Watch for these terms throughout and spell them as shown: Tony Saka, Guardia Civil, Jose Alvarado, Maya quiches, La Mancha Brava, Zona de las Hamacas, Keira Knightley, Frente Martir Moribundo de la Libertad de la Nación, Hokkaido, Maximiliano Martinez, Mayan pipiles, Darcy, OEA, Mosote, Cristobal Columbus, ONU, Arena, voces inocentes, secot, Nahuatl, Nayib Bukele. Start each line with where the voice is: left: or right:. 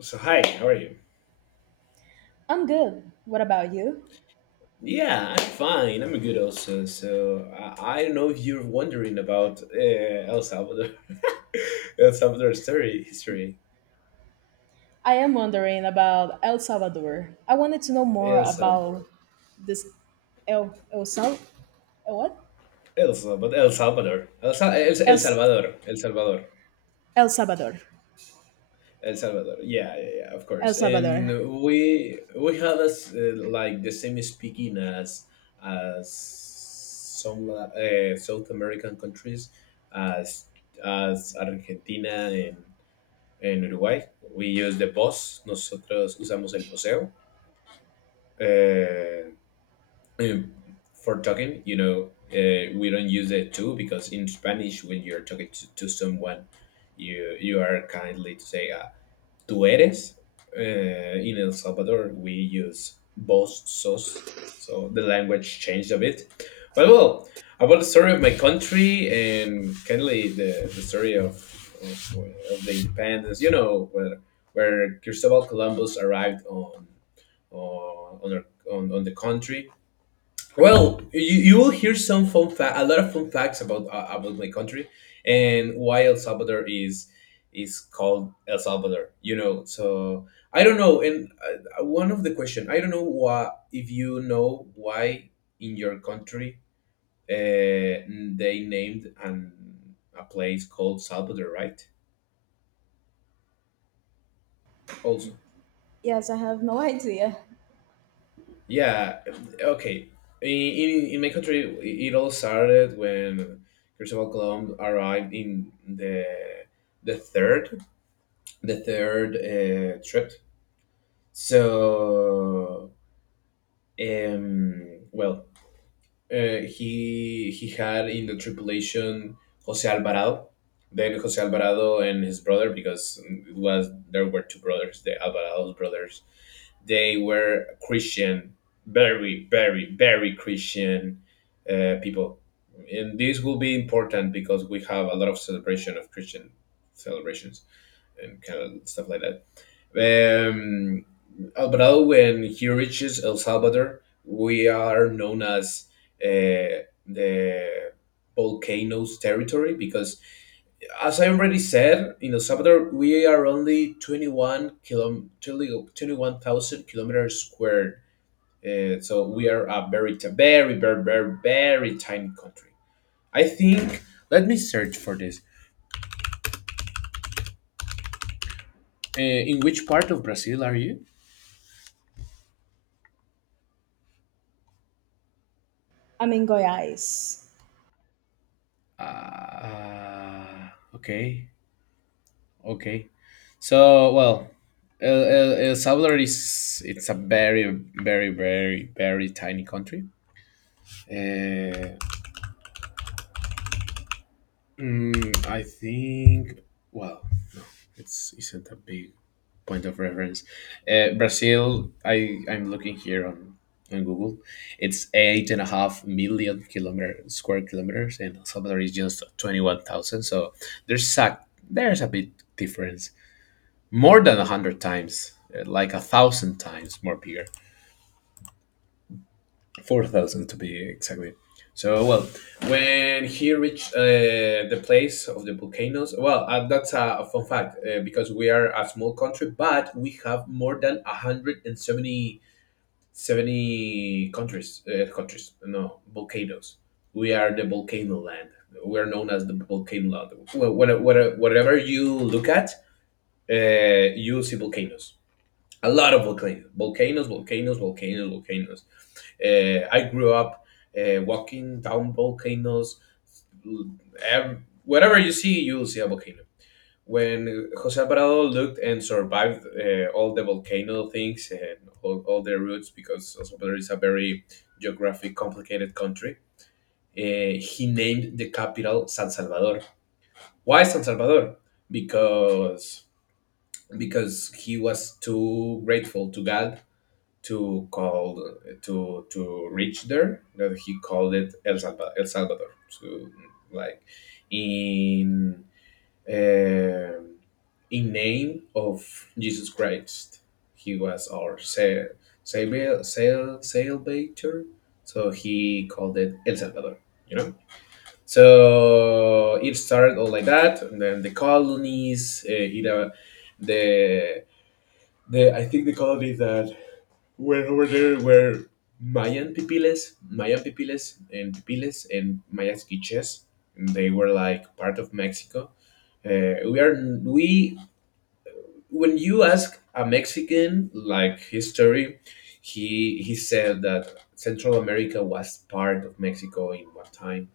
left: So hi, how are you?
right: I'm good. What about you?
left: Yeah, I'm fine. I'm good also. So I don't know if you're wondering about El Salvador, El Salvador story history,
right: I am wondering about El Salvador. I wanted to know more
left: El
right: about
left: Salvador,
right: this. El El Sal El what?
left: El Salvador, El Salvador, El, El
right: El
left: Salvador, El Salvador,
right: El Salvador.
left: El Salvador. Yeah, yeah, yeah, of
right: El
left: course. And
right: Salvador.
left: we have us like the same speaking as some South American countries, as Argentina and en Uruguay. We use the boss. Nosotros usamos el poseo. Uh, for talking, we don't use the to because in Spanish, when you're talking to someone, you are kindly to say, tú eres. In El Salvador, we use vos sos. So the language changed a bit. But well, about the story of my country and kindly the story of, of the independence, where Cristobal Columbus arrived on, on, our, on the country. Well, you will hear some a lot of fun facts about my country and why El Salvador is called El Salvador. So I don't know. And one of the question I don't know why if you know why in your country uh, they named an a place called Salvador, right? Also.
right: Yes, I have no idea.
left: Yeah, okay. In my country, it all started when Christopher Columbus arrived in the third trip. So, well, he had in the tripulation Jose Alvarado, then Jose Alvarado and his brother because it was there were two brothers, the Alvarado brothers. They were Christian, very very very Christian people, and this will be important because we have a lot of celebration of Christian celebrations and kind of stuff like that. Um, Alvarado, when he reaches El Salvador, we are known as the volcanoes territory because, as I already said, in El Salvador we are only 21 kilom 21,000 kilometers squared. So we are a very, very, very, very, very tiny country. I think. Let me search for this. In which part of Brazil are you?
right: I'm in Goiás.
left: Uh, okay. Okay. So, well, El Salvador is it's a very, very, very, very tiny country. Uh, I think. Well, no, it's isn't a big point of reference. Brazil. I'm looking here on Google. It's 8.5 million kilometer square kilometers, and El Salvador is just 21,000. So there's a there's a bit difference. More than 100 times, like 1,000 times more bigger, 4,000 to be exactly. So well, when he reached the place of the volcanoes, well, that's a fun fact because we are a small country, but we have more than 170 countries, no volcanoes. We are the volcano land. We are known as the volcano land. Whatever you look at, you see volcanoes a lot of volcanoes, volcanoes, volcanoes, volcanoes, volcanoes. I grew up walking down volcanoes. Whatever you see, you'll see a volcano. When Jose Alvarado looked and survived all the volcano things and all their roots, because El Salvador is a very geographic, complicated country, he named the capital San Salvador. Why San Salvador? Because because he was too grateful to God to call to reach there that he called it El Salvador, El Salvador. So like in um in name of Jesus Christ, he was our savior, sail, salvator. So he called it El Salvador. You know, so it started all like that, and then the colonies, the the I think the colonies that where over there were Mayan pipiles, and pipiles, and Maya quiches. And they were like part of Mexico. We are we when you ask a Mexican like history, he said that Central America was part of Mexico in one time.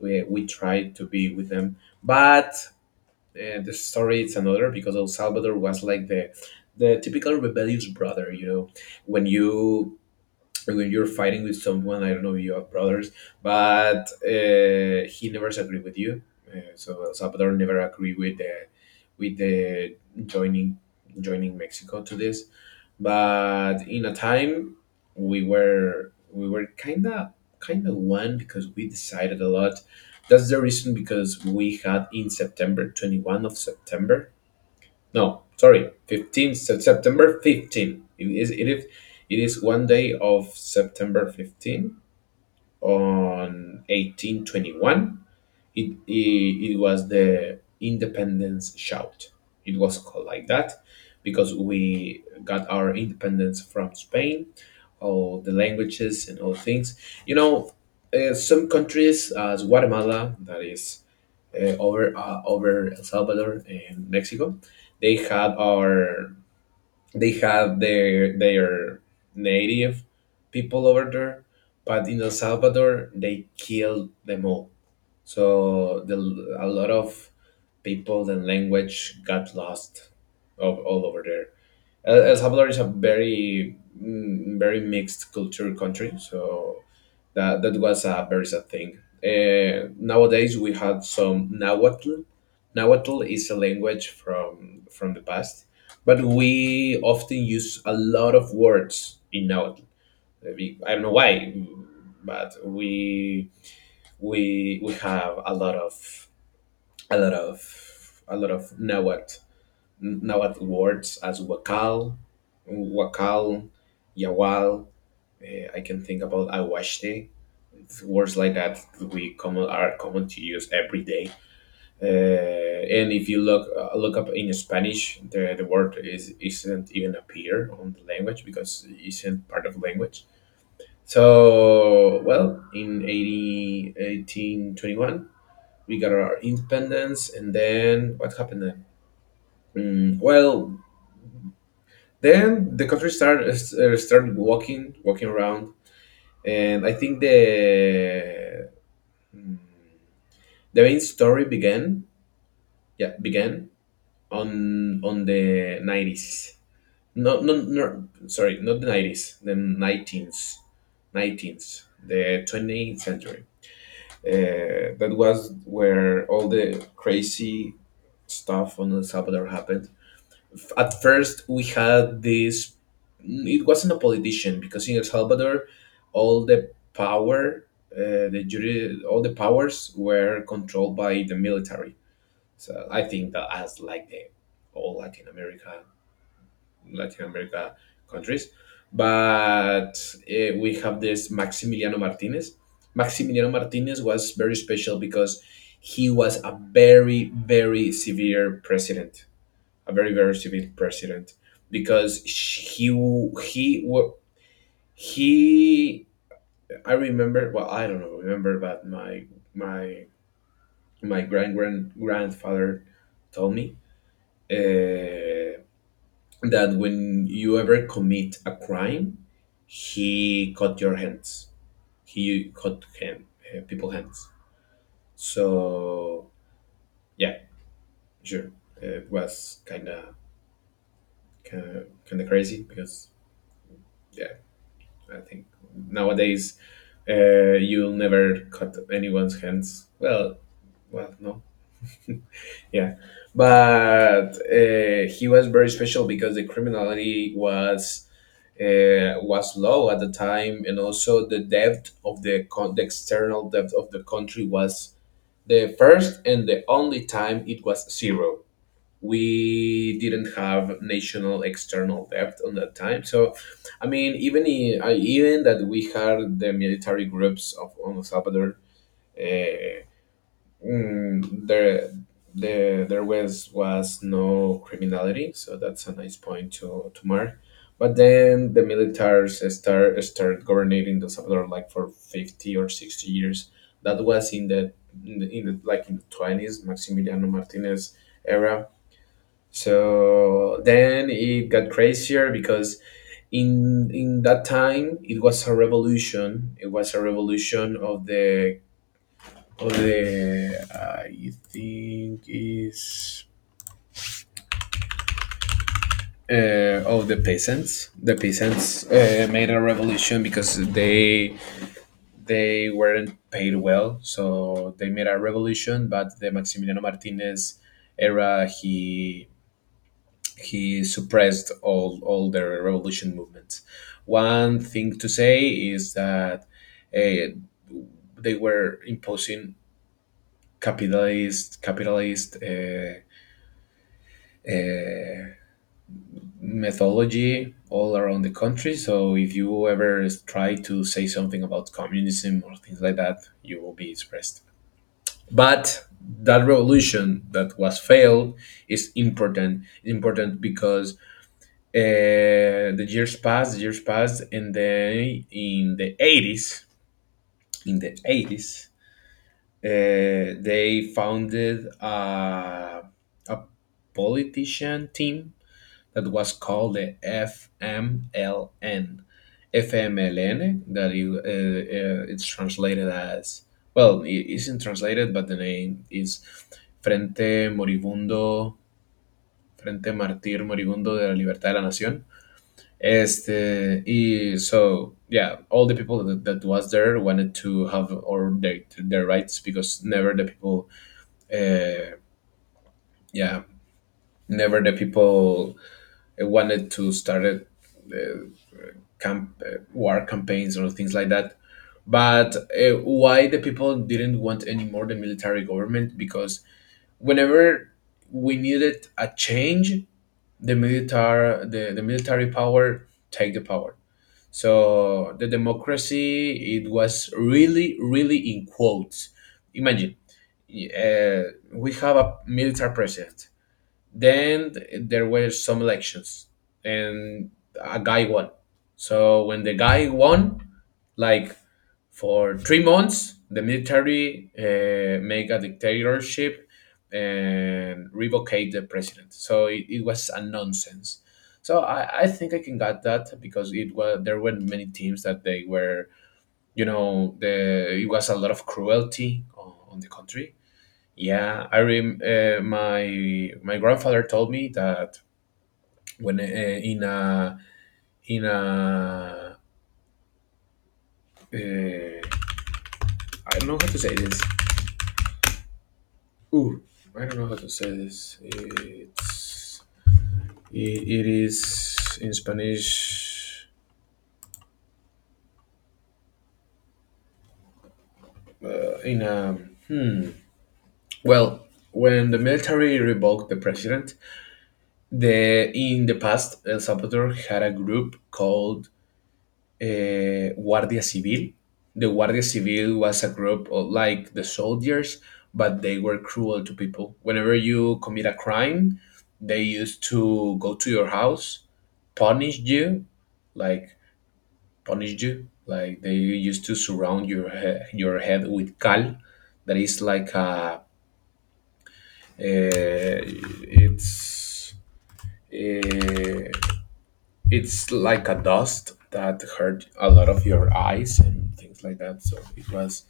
left: We tried to be with them, but the story is another because El Salvador was like the typical rebellious brother. You know, when you or when you're fighting with someone, I don't know if you have brothers, but he never agree with you. So El Salvador never agree with the joining joining Mexico to this. But in a time we were kinda one because we decided a lot. That's the reason because we had in September 21 of September no, sorry, 15th September 15. It is one day of September 15 on 1821. It was the independence shout. It was called like that because we got our independence from Spain, all the languages and all things. You know, some countries as Guatemala, that is over over El Salvador and Mexico, they had our they have their native people over there, but in El Salvador they killed them all. So a lot of people and language got lost all over there. El Salvador is a very very mixed culture country, so that was a very sad thing. Nowadays we have some Nahuatl. Nahuatl is a language from the past, but we often use a lot of words in Nahuatl. I don't know why, but we have a lot of a lot of Nahuatl words as wakal, wakal, yawal. I can think about aguaste words like that we common are common to use every day. And if you look up in Spanish, the word is isn't even appear on the language because it isn't part of language. So well, in 80, 1821, we got our independence, and then what happened then? Well, then the country started started walking around, and I think mm, the main story began yeah began on the 90s no no no sorry not the 90s the 19th the 20th century. That was where all the crazy stuff on El Salvador happened. At first we had this. It wasn't a politician because in El Salvador all the power the jury all the powers were controlled by the military. So I think that as like the all Latin America countries, but we have this Maximiliano Martinez. Maximiliano Martinez was very special because he was a very very severe president, a very very severe president because sh- he w- he wa- he I remember well I don't know remember but my my grand grand grandfather told me uh, that when you ever commit a crime, he cut your hands. He cut hand, people hands. So yeah, sure, it was kind of crazy because yeah, I think nowadays you'll never cut anyone's hands. Well, no, yeah, but he was very special because the criminality was low at the time, and also the debt of the external debt of the country was the first and the only time it was zero. We didn't have national external debt on that time, so I mean, even even that we had the military groups of on El Salvador. Uh, mm, there there was no criminality, so that's a nice point to mark. But then the militars start governing the Salvador like for 50 or 60 years. That was in the in the, in the like in the 20s Maximiliano Martinez era. So then it got crazier because in that time it was a revolution of the I think is of the peasants. The peasants made a revolution because they weren't paid well, so they made a revolution. But the Maximiliano Martinez era, he suppressed all their revolution movements. One thing to say is that uh, they were imposing capitalist. Uh, mythology all around the country. So if you ever try to say something about communism or things like that, you will be suppressed. But that revolution that was failed is important. Important because the years passed, and then in the eighties, they founded a politician team that was called the FMLN that it's translated as well. It isn't translated, but the name is Frente Moribundo, Frente Martir Moribundo de la Libertad de la Nación. Este, y so yeah, all the people that was there wanted to have or their rights because never the people, uh, yeah, never the people wanted to start uh, camp war campaigns or things like that, but why the people didn't want anymore the military government, because whenever we needed a change, the military the military power take the power. So the democracy, it was really really in quotes. Imagine, uh, we have a military president, then there were some elections, and a guy won. So when the guy won, like, for 3 months the military make a dictatorship and revocate the president. So it was a nonsense. So I think I can get that, because it was there were many teams that they were, you know, the it was a lot of cruelty on the country. Yeah, I rem my grandfather told me that when in a I don't know how to say this. Ooh, I don't know how to say this. It's it is in Spanish. In a, hmm. Well, when the military revoked the president, the in the past El Salvador had a group called Guardia Civil. The Guardia Civil was a group of, like the soldiers, but they were cruel to people. Whenever you commit a crime, they used to go to your house, punish you, like, punished you. Like, they used to surround your your head with cal, that is like a uh, it's uh, it's like a dust that hurt a lot of your eyes and things like that. So it was,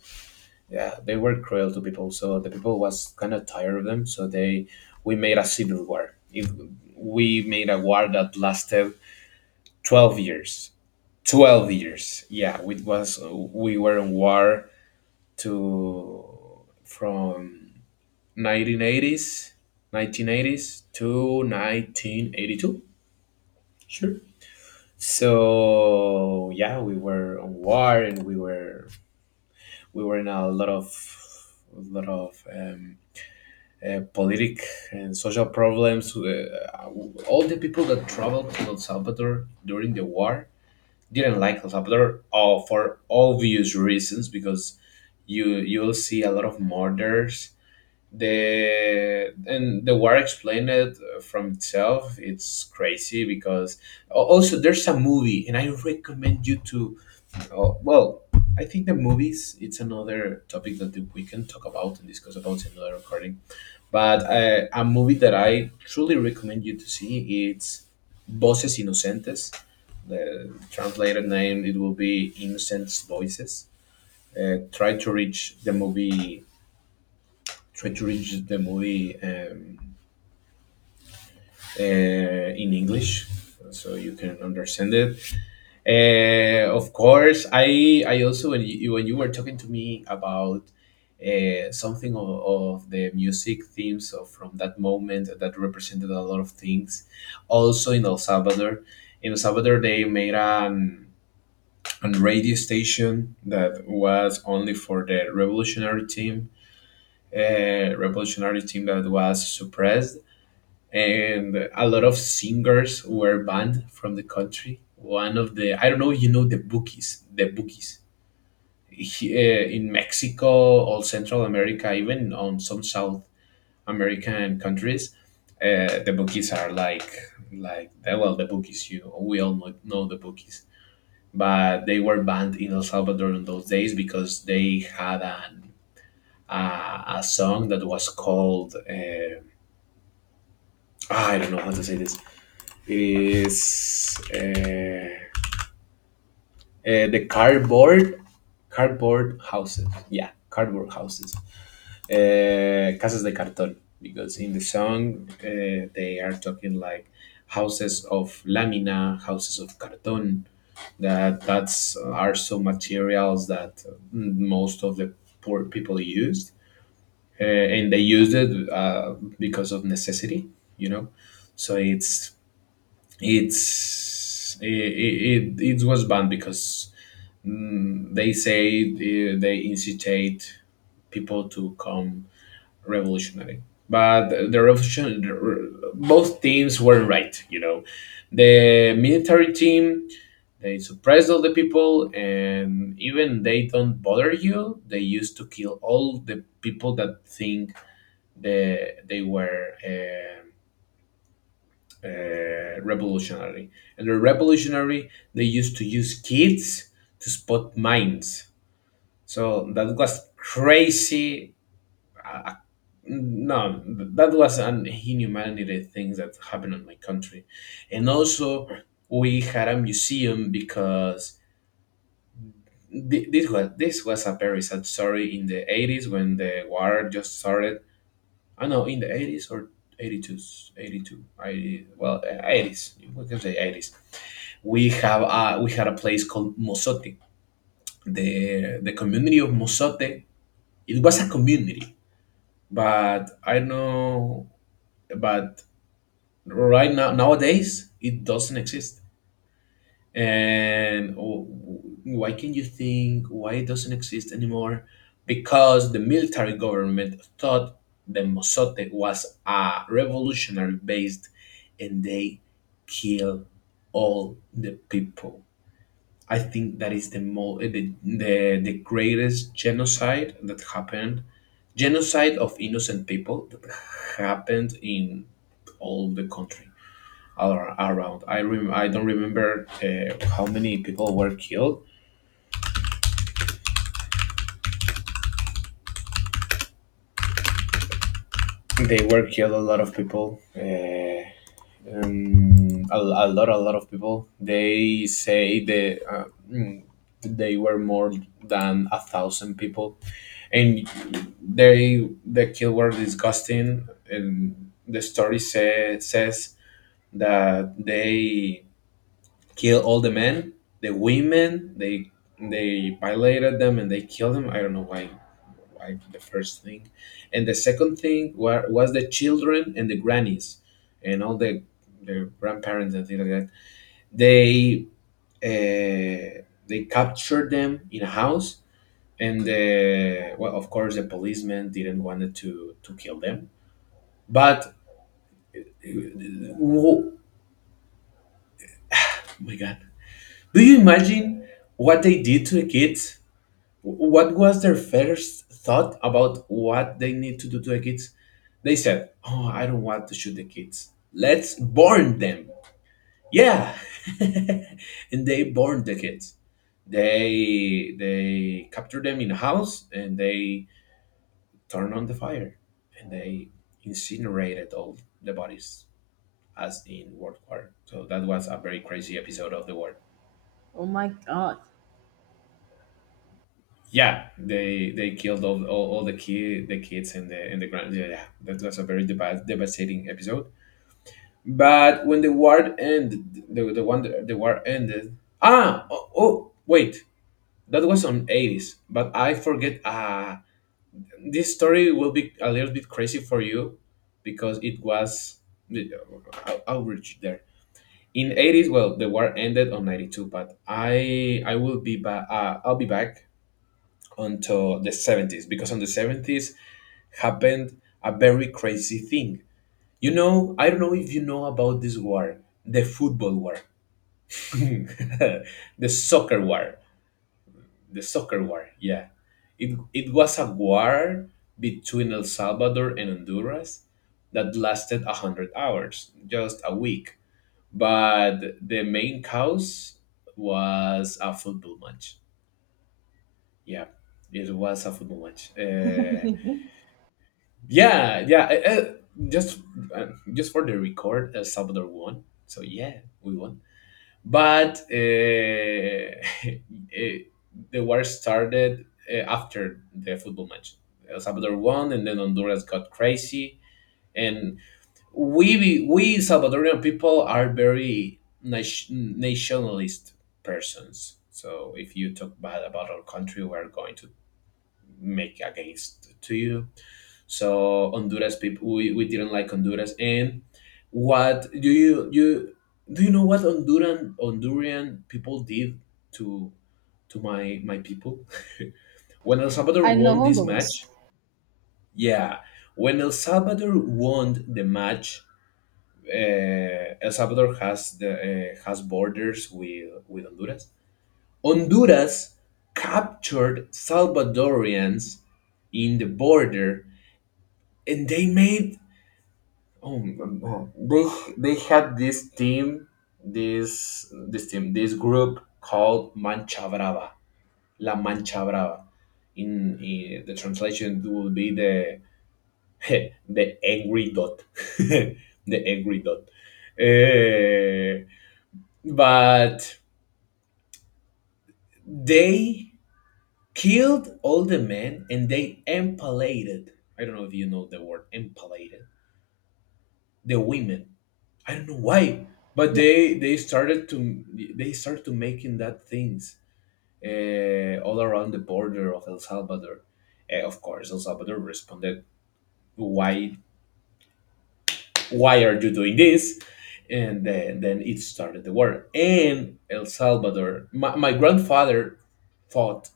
left: yeah, they were cruel to people. So the people was kind of tired of them. So they, we made a civil war. If we made a war that lasted 12 years. 12 years, yeah, it was, we were in war to, from 1980s, 1980s to 1982. Sure. So yeah, we were on war and we were, we were in a lot of, lot of um, politic and social problems. All the people that traveled to el salvador during the war didn't like el salvador, for obvious reasons, because you, you'll see a lot of murders, the and the war explained it from itself. It's crazy because also there's a movie and I recommend you to, oh, well, I think the movies it's another topic that we can talk about and discuss about in another recording. But a movie that I truly recommend you to see, it's voces inocentes. The translated name, it will be innocent voices. Try to reach the movie, try to reach the movie, uh, in English, so you can understand it. Of course, I also, when you were talking to me about something of the music themes of from that moment that represented a lot of things. Also in El Salvador they made an radio station that was only for the revolutionary team that was suppressed, and a lot of singers were banned from the country. One of the, I don't know if you know the bookies, the bookies. In Mexico, all Central America, even on some South American countries, the bookies are like, well, the bookies you, we all know the bookies, but they were banned in El Salvador in those days because they had an, a song that was called I don't know how to say this. It is the cardboard, cardboard houses. Yeah, cardboard houses. Casas de cartón. Because in the song they are talking like houses of lamina, houses of cartón. That's are some materials that, mm, most of the poor people used, and they used it because of necessity. You know, so it's it was banned because, mm, they say they incitate people to come revolutionary. But the revolution both teams were right, you know. The military team, they suppress all the people and even they don't bother you, they used to kill all the people that think they were revolutionary. And the revolutionary, they used to use kids to spot mines. So that was crazy. No, that was an inhumanity things that happened in my country. And also, we had a museum because this was a very sad story in the 80s when the war just started. I know in the 80s or 82s, 82, I well, 80s. We can say 80s, we have a we had a place called Mosote. The community of Mosote. It was a community, but I know, but right now, nowadays it doesn't exist. And why, can you think why it doesn't exist anymore? Because the military government thought the Mosote was a revolutionary based, and they killed all the people. I think that is the the greatest genocide that happened, genocide of innocent people that happened in all the country, around. I don't remember how many people were killed. They were killed. A lot of people. A lot of people, they say they mm, they were more than 1,000 people. And they, the kill were disgusting, and the story say, says that they kill all the men, the women. They violated them and they killed them. I don't know why. Why the first thing, and the second thing was the children and the grannies, and all the grandparents and things like that. They they captured them in a house, and the, well, of course, the policemen didn't want to kill them. But, oh my god, do you imagine what they did to the kids? What was their first thought about what they need to do to the kids? They said, "Oh, I don't want to shoot the kids. Let's burn them." Yeah, and they burned the kids. They captured them in a house and they turned on the fire and they incinerated all the bodies as in World War. So that was a very crazy episode of the war.
right: Oh my god.
left: Yeah, they killed all all the kid the kids in the, in the ground. Yeah, yeah, that was a very devastating episode. But when the war ended, the war ended. Ah, oh, oh, wait, that was on eighties. But I forget. Ah, this story will be a little bit crazy for you because it was I'll reach there in 80s. Well, the war ended on 92, but I will be back, I'll be back until the 70s, because on the 70s happened a very crazy thing. You know, I don't know if you know about this war, the football war, the soccer war, the soccer war. Yeah, it was a war between El Salvador and Honduras that lasted a hundred hours, just a week. But the main cause was a football match. Yeah, it was a football match. Yeah, yeah. uh, uh, just uh, just for the record, El Salvador won. So yeah, we won. But uh, the war started after the football match. El Salvador won, and then Honduras got crazy. And we Salvadorian people are very nationalist persons. So if you talk bad about our country, we're going to make against to you. So Honduras people, we didn't like Honduras. And what do you know what Honduran Honduran people did to to my people when El Salvador
right: I know
left: won this
right: Honduras.
left: match? Yeah, when El Salvador won the match, El Salvador has the has borders with Honduras. Honduras captured Salvadorians in the border and they made, oh, oh, they had this team, this this team, this group called Mancha Brava, La Mancha Brava. In the translation it will be the the angry dot, the angry dot. Eh, but they killed all the men and they impalated, I don't know if you know the word impalated, the women, I don't know why, but
right: Yes.
left: they started to, they started to making that things all around the border of El Salvador. Eh, of course, El Salvador responded, "Why why are you doing this?" And then it started the war. And El Salvador, my grandfather fought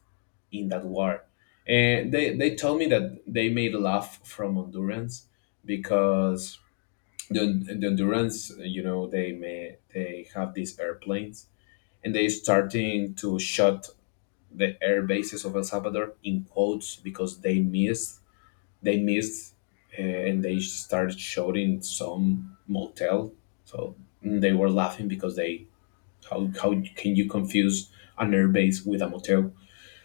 left: in that war. And they told me that they made a laugh from Hondurans because the, the Hondurans, you know, they have these airplanes, and they starting to shut the air bases of El Salvador in quotes, because they missed, they missed, uh, and they started shouting some motel. So, mm, they were laughing because they, how can you confuse an airbase with a motel?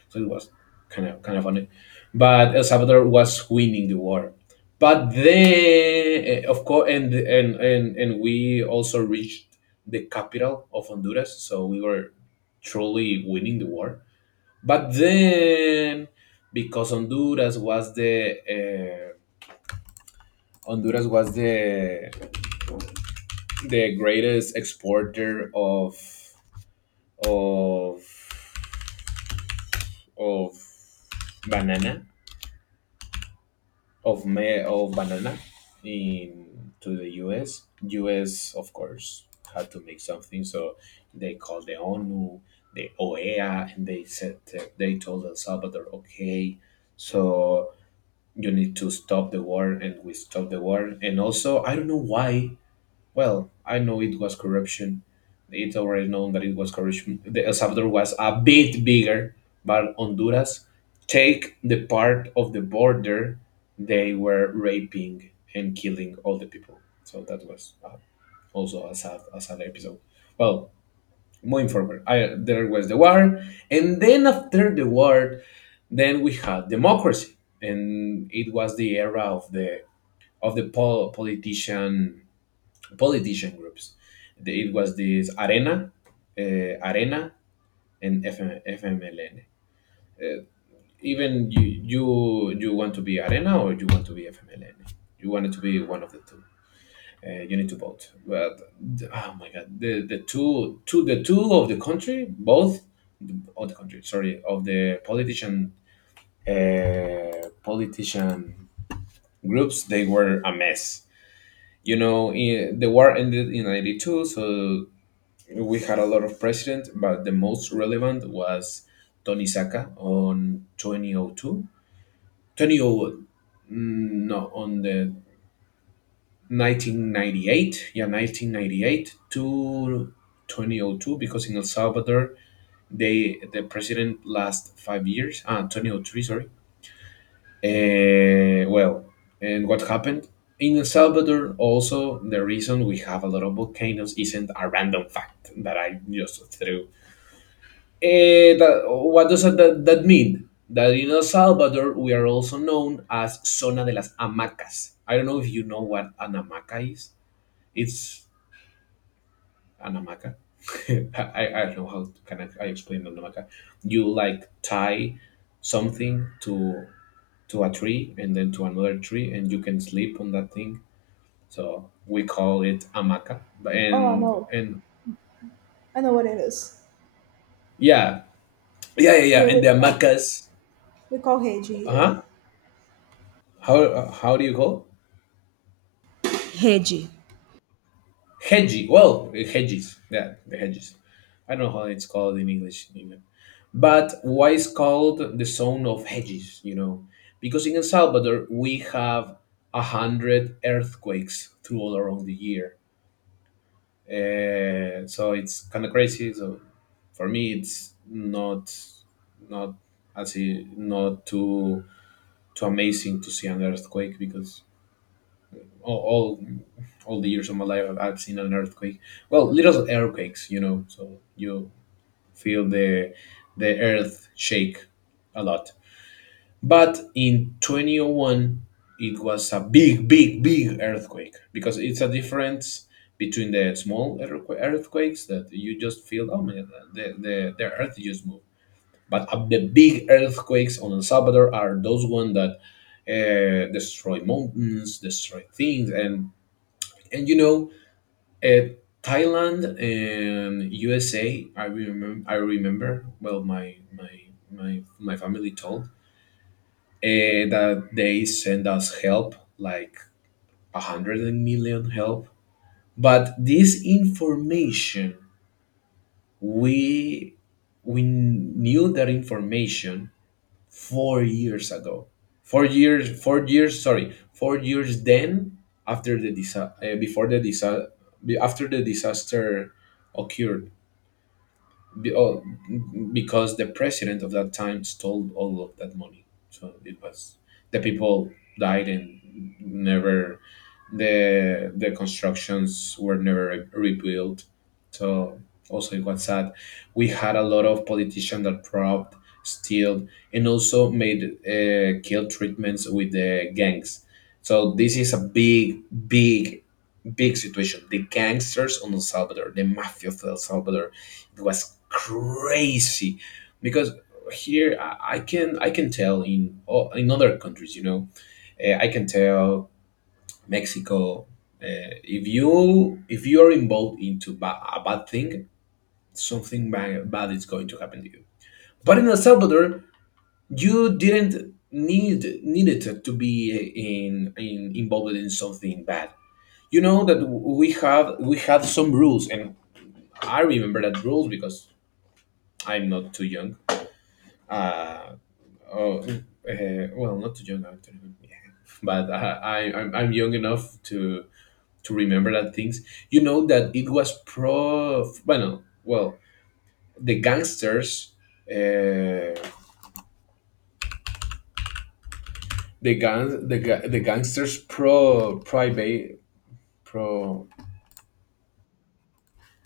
left: So it was kind of, kind of funny. But El Salvador was winning the war. But then, eh, of course, and we also reached the capital of Honduras, so we were truly winning the war. But then, because Honduras was the greatest exporter of of banana of banana in to the U S of course had to make something, so they called the ONU, the OEA, and they told El Salvador, okay, so you need to stop the war, and we stopped the war. And also, I don't know why. Well, I know it was corruption. It's already known that it was corruption. The El Salvador was a bit bigger, but Honduras take the part of the border. They were raping and killing all the people. So that was also a sad episode. Well, moving forward, there was the war, and then after the war, then we had democracy, and it was the era of the of the pol- politician politician groups. It was this Arena, uh, Arena, and FMLN. Uh, even you, you want to be Arena or you want to be FMLN. You wanted to be one of the two. You need to vote. But oh my God, the two of the country, both of the country. Sorry, of the politician, uh, politician groups, they were a mess. You know, the war ended in ninety two, so we had a lot of presidents, but the most relevant was Tony Saka on 2002. 200 mm, no, on the 1998. Yeah, 1998 to 2002, because in El Salvador, the president last 5 years, 2003, sorry. Well, and what happened? In El Salvador, also, the reason we have a lot of volcanoes isn't a random fact that I just threw. What does that mean? That in El Salvador, we are also known as Zona de las Hamacas. I don't know if you know what an hamaca is. It's an hamaca. I don't know can I explain an hamaca. You like tie something to a tree and then to another tree, and you can sleep on that thing. So we call it hamaca.
right: Oh, I
left: And
right: know.
left: and
right: I know what it is.
left: yeah, yeah, yeah, yeah.
right: Here
left: And the hamacas.
right: we call Haiti
left: Uh
right: here.
left: huh. How do you call?
right: Heji.
left: Hedgy. Well, hedges. Yeah, the hedges. I don't know how it's called in English in England. But why it's called the zone of hedges, you know? Because in El Salvador, we have 100 earthquakes through all around the year. So it's kind of crazy. So for me, it's not, not, as not too amazing to see an earthquake, because all, all all the years of my life I've seen an earthquake. Well, little earthquakes, so you feel the earth shake a lot. But in 2001 it was a big big big earthquake, because it's a difference between the small earthquakes that you just feel. Oh man, the earth just moved. But the big earthquakes on El Salvador are those ones that destroy mountains, destroy things, and and uh, Thailand and USA. I remember. I remember. Well, my family told that they send us help, like 100 million help. But this information, we we knew that information 4 years ago. 4 years. 4 years. Sorry, 4 years. Then after the disa- uh, before the disa- after the disaster occurred. Be- oh, because the president of that time stole all of that money. So it was, the people died, and never the constructions were never rebuilt. So also it was sad. We had a lot of politicians that robbed, steal, and also made kill treatments with the gangs. So this is a big, big big situation. The gangsters on El Salvador, the mafia of El Salvador, it was crazy, because here I can tell, in other countries, I can tell Mexico. If you are involved into a bad thing, something bad is going to happen to you. But in El Salvador, you didn't needed to be in involved in something bad. You know that we had some rules, and I remember that rules, because I'm not too young. Uh, oh, uh well not too young, I'm 21, yeah. But I'm young enough to remember that things. You know that it was pro Well, well the gangsters, uh, the gangsters pro private pro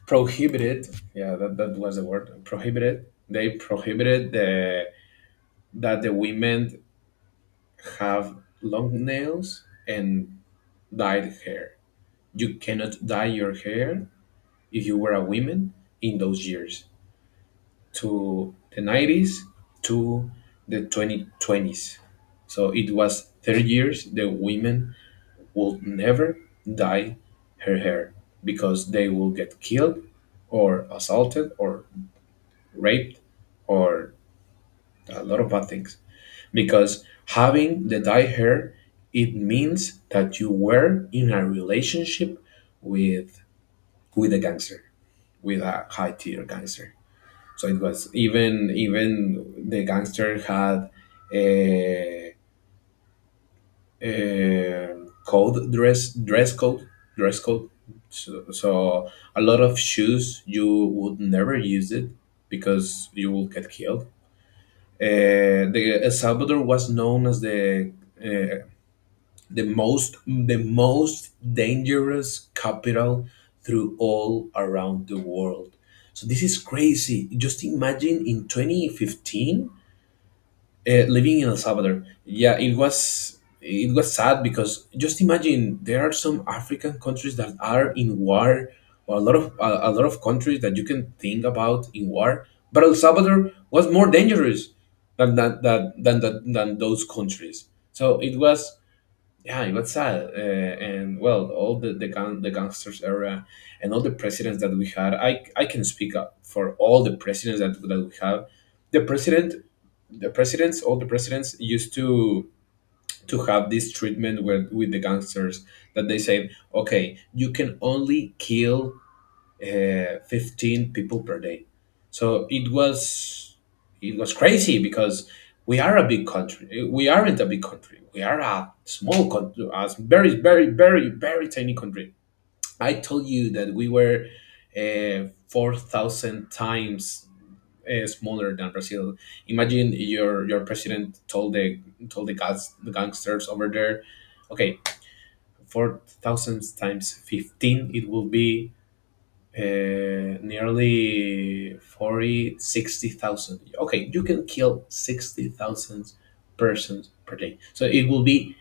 left: prohibited. Yeah, that was the word prohibited. They prohibited the that the women have long nails and dyed hair. You cannot dye your hair if you were a woman in those years, to the 90s to the 2020s. So it was 30 years the women would never dye her hair, because they will get killed or assaulted or raped or a lot of bad things, because having the dye hair, it means that you were in a relationship with a gangster, with a high tier gangster. So it was, even the gangster had a, a code dress code. So, a lot of shoes you would never use it, because you will get killed. The El Salvador was known as the uh, the most the most dangerous capital through all around the world. So this is crazy, just imagine in 2015, living in El Salvador. Yeah, it was, it was sad, because just imagine there are some African countries that are in war, or a lot of a lot of countries that you can think about in war, but El Salvador was more dangerous than those countries. So it was, yeah, it was sad, and well, all the the gangsters era, and all the presidents that we had. I can speak up for all the presidents that, we have. The president, the presidents, all the presidents used to have this treatment with the gangsters, that they say, okay, you can only kill 15 people per day. So it was, it was crazy, because we are a big country. We aren't a big country. We are a small country, a very very very very tiny country. I told you that we were 4,000 times smaller than Brazil. Imagine your president told the guys, the gangsters over there, okay, 4,000 times 15, it will be nearly 40, 60,000. Okay, you can kill 60,000 persons per day, so it will be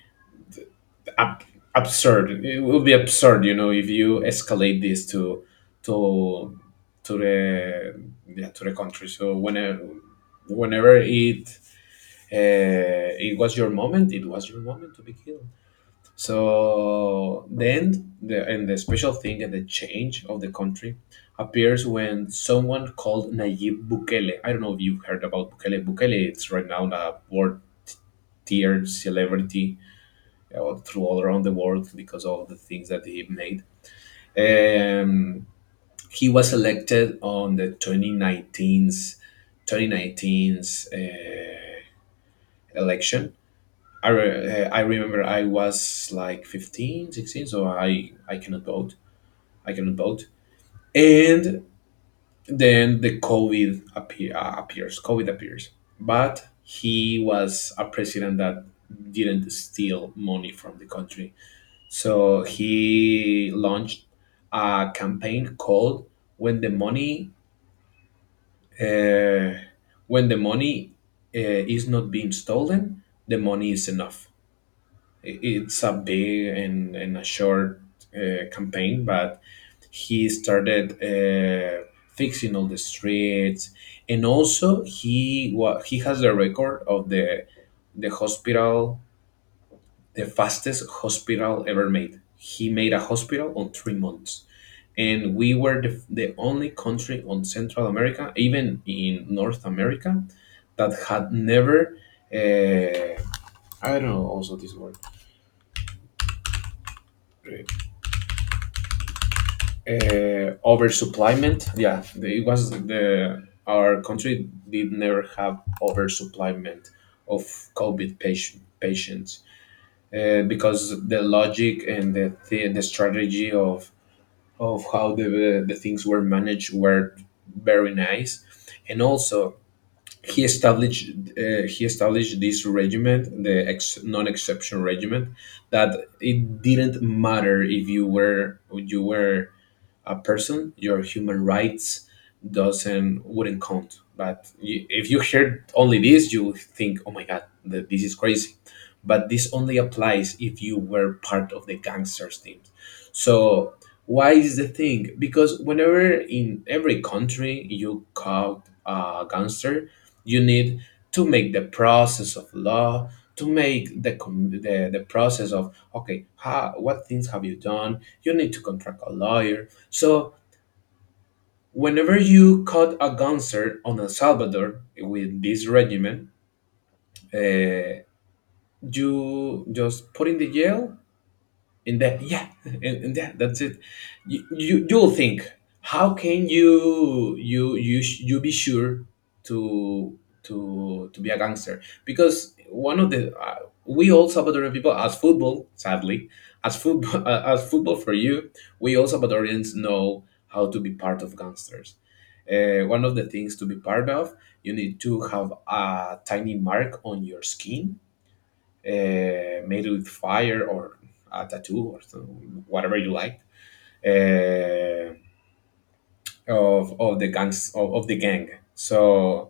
left: ab- absurd. It will be absurd, if you escalate this to to the yeah, to the country. So whenever whenever it it was your moment, it was your moment to be killed. So then, and the special thing and the change of the country appears when someone called Nayib Bukele. I don't know if you've heard about Bukele. Bukele it's right now a world tier celebrity, through all around the world, because of the things that he made. Um, he was elected on the 2019's 2019's uh, election. I remember I was like 15, 16, so I cannot vote. I cannot vote. And then the COVID appears. COVID appears, but he was a president that didn't steal money from the country. So he launched a campaign called, "When the money, uh, when the money is not being stolen, the money is enough." It's a big, and a short campaign, but he started fixing all the streets, and also he has the record of the hospital, the fastest hospital ever made. He made a hospital on 3 months, and we were the only country on Central America, even in North America, that had never, uh, I don't know also this word, uh, oversupplyment. Yeah, it was, the our country did never have oversupplyment of COVID patients, because the logic and the strategy of how the things were managed were very nice, and also he established, he established this regiment, the non-exception regiment, that it didn't matter if you were a person, your human rights doesn't wouldn't count. But you, if you heard only this, you think, "Oh my God, this is crazy." But this only applies if you were part of the gangsters teams. So, why is the thing? Because whenever in every country you caught a gangster, you need to make the process of law, to make the process of, okay, how, what things have you done? You need to contract a lawyer. So whenever you caught a concert on El Salvador with this regiment, uh, you just put in the jail, and that, yeah. And, that that's it. You you'll think, how can you, you be sure to be a gangster? Because one of the, we all Salvadorian people as football sadly, as football as football for you, we all Salvadorians know how to be part of gangsters. One of the things to be part of, you need to have a tiny mark on your skin, made with fire or a tattoo or so, whatever you like, uh, of, the gangs, of the gang. So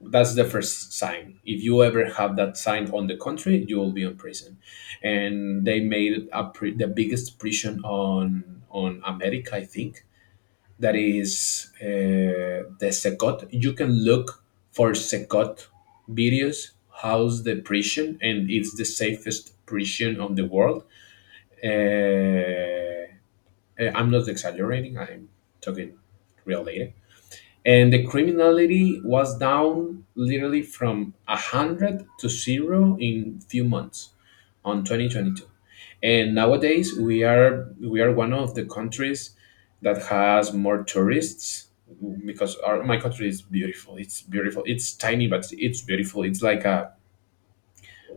left: that's the first sign. If you ever have that sign on the country, you will be in prison. And they made the biggest prison on America, I think, that is, the Secot. You can look for Secot videos, how's the prison, and it's the safest prison on the world. uh, I'm not exaggerating. I'm talking real data. And the criminality was down literally from 100 to zero in few months on 2022. And nowadays we are, one of the countries that has more tourists, because our, my country is beautiful. It's beautiful. It's tiny, but it's beautiful. It's like a,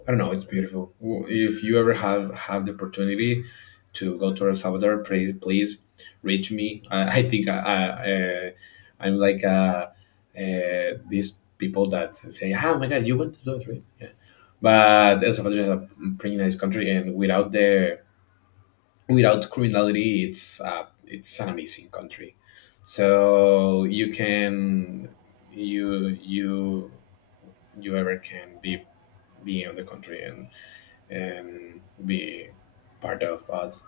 left: I don't know, it's beautiful. If you ever have the opportunity to go to El Salvador, please please reach me. I think I'm like, these people that say, "Ah, oh my God, you went to those, right?" Yeah. But El Salvador is a pretty nice country, and without the, without criminality, it's, it's an amazing country. So you can, you you you ever can be, on the country, and be part of us,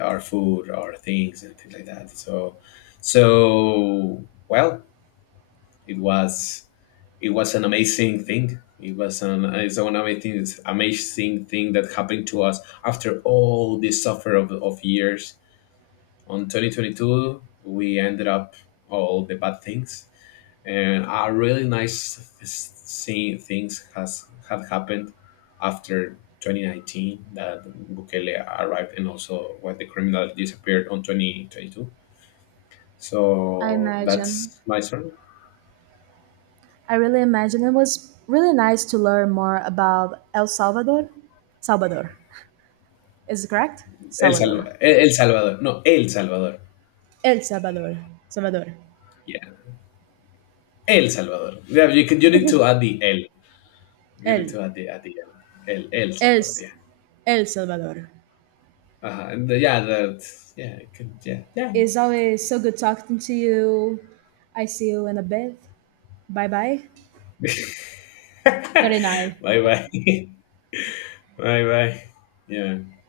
left: our food, our things, and things like that. So, well, it was, an amazing thing. It was an, it's amazing thing that happened to us, after all this suffer of, years. On 2022, we ended up all the bad things, and a really nice seeing things has had happened after 2019, that Bukele arrived, and also when the criminal disappeared on 2022.
right: I
left: So
right: imagine.
left: that's my story.
right: I really imagine it was really nice to learn more about El Salvador. Salvador. Is it correct?
left: El
right: Salvador.
left: Salvador. El, El Salvador. No, El Salvador.
right: El Salvador. Salvador.
left: Yeah. El Salvador. Yeah, you can, you need to add the El. You need
right: El.
left: to add the El. El, El
right: El.
left: Salvador, yeah.
right: El Salvador.
left: Uh-huh. And the, yeah, that, yeah, it could, yeah, yeah.
right: It's always so good talking to you. I see you in a bit. Bye bye. 39.
left: Bye bye. Bye bye. Yeah.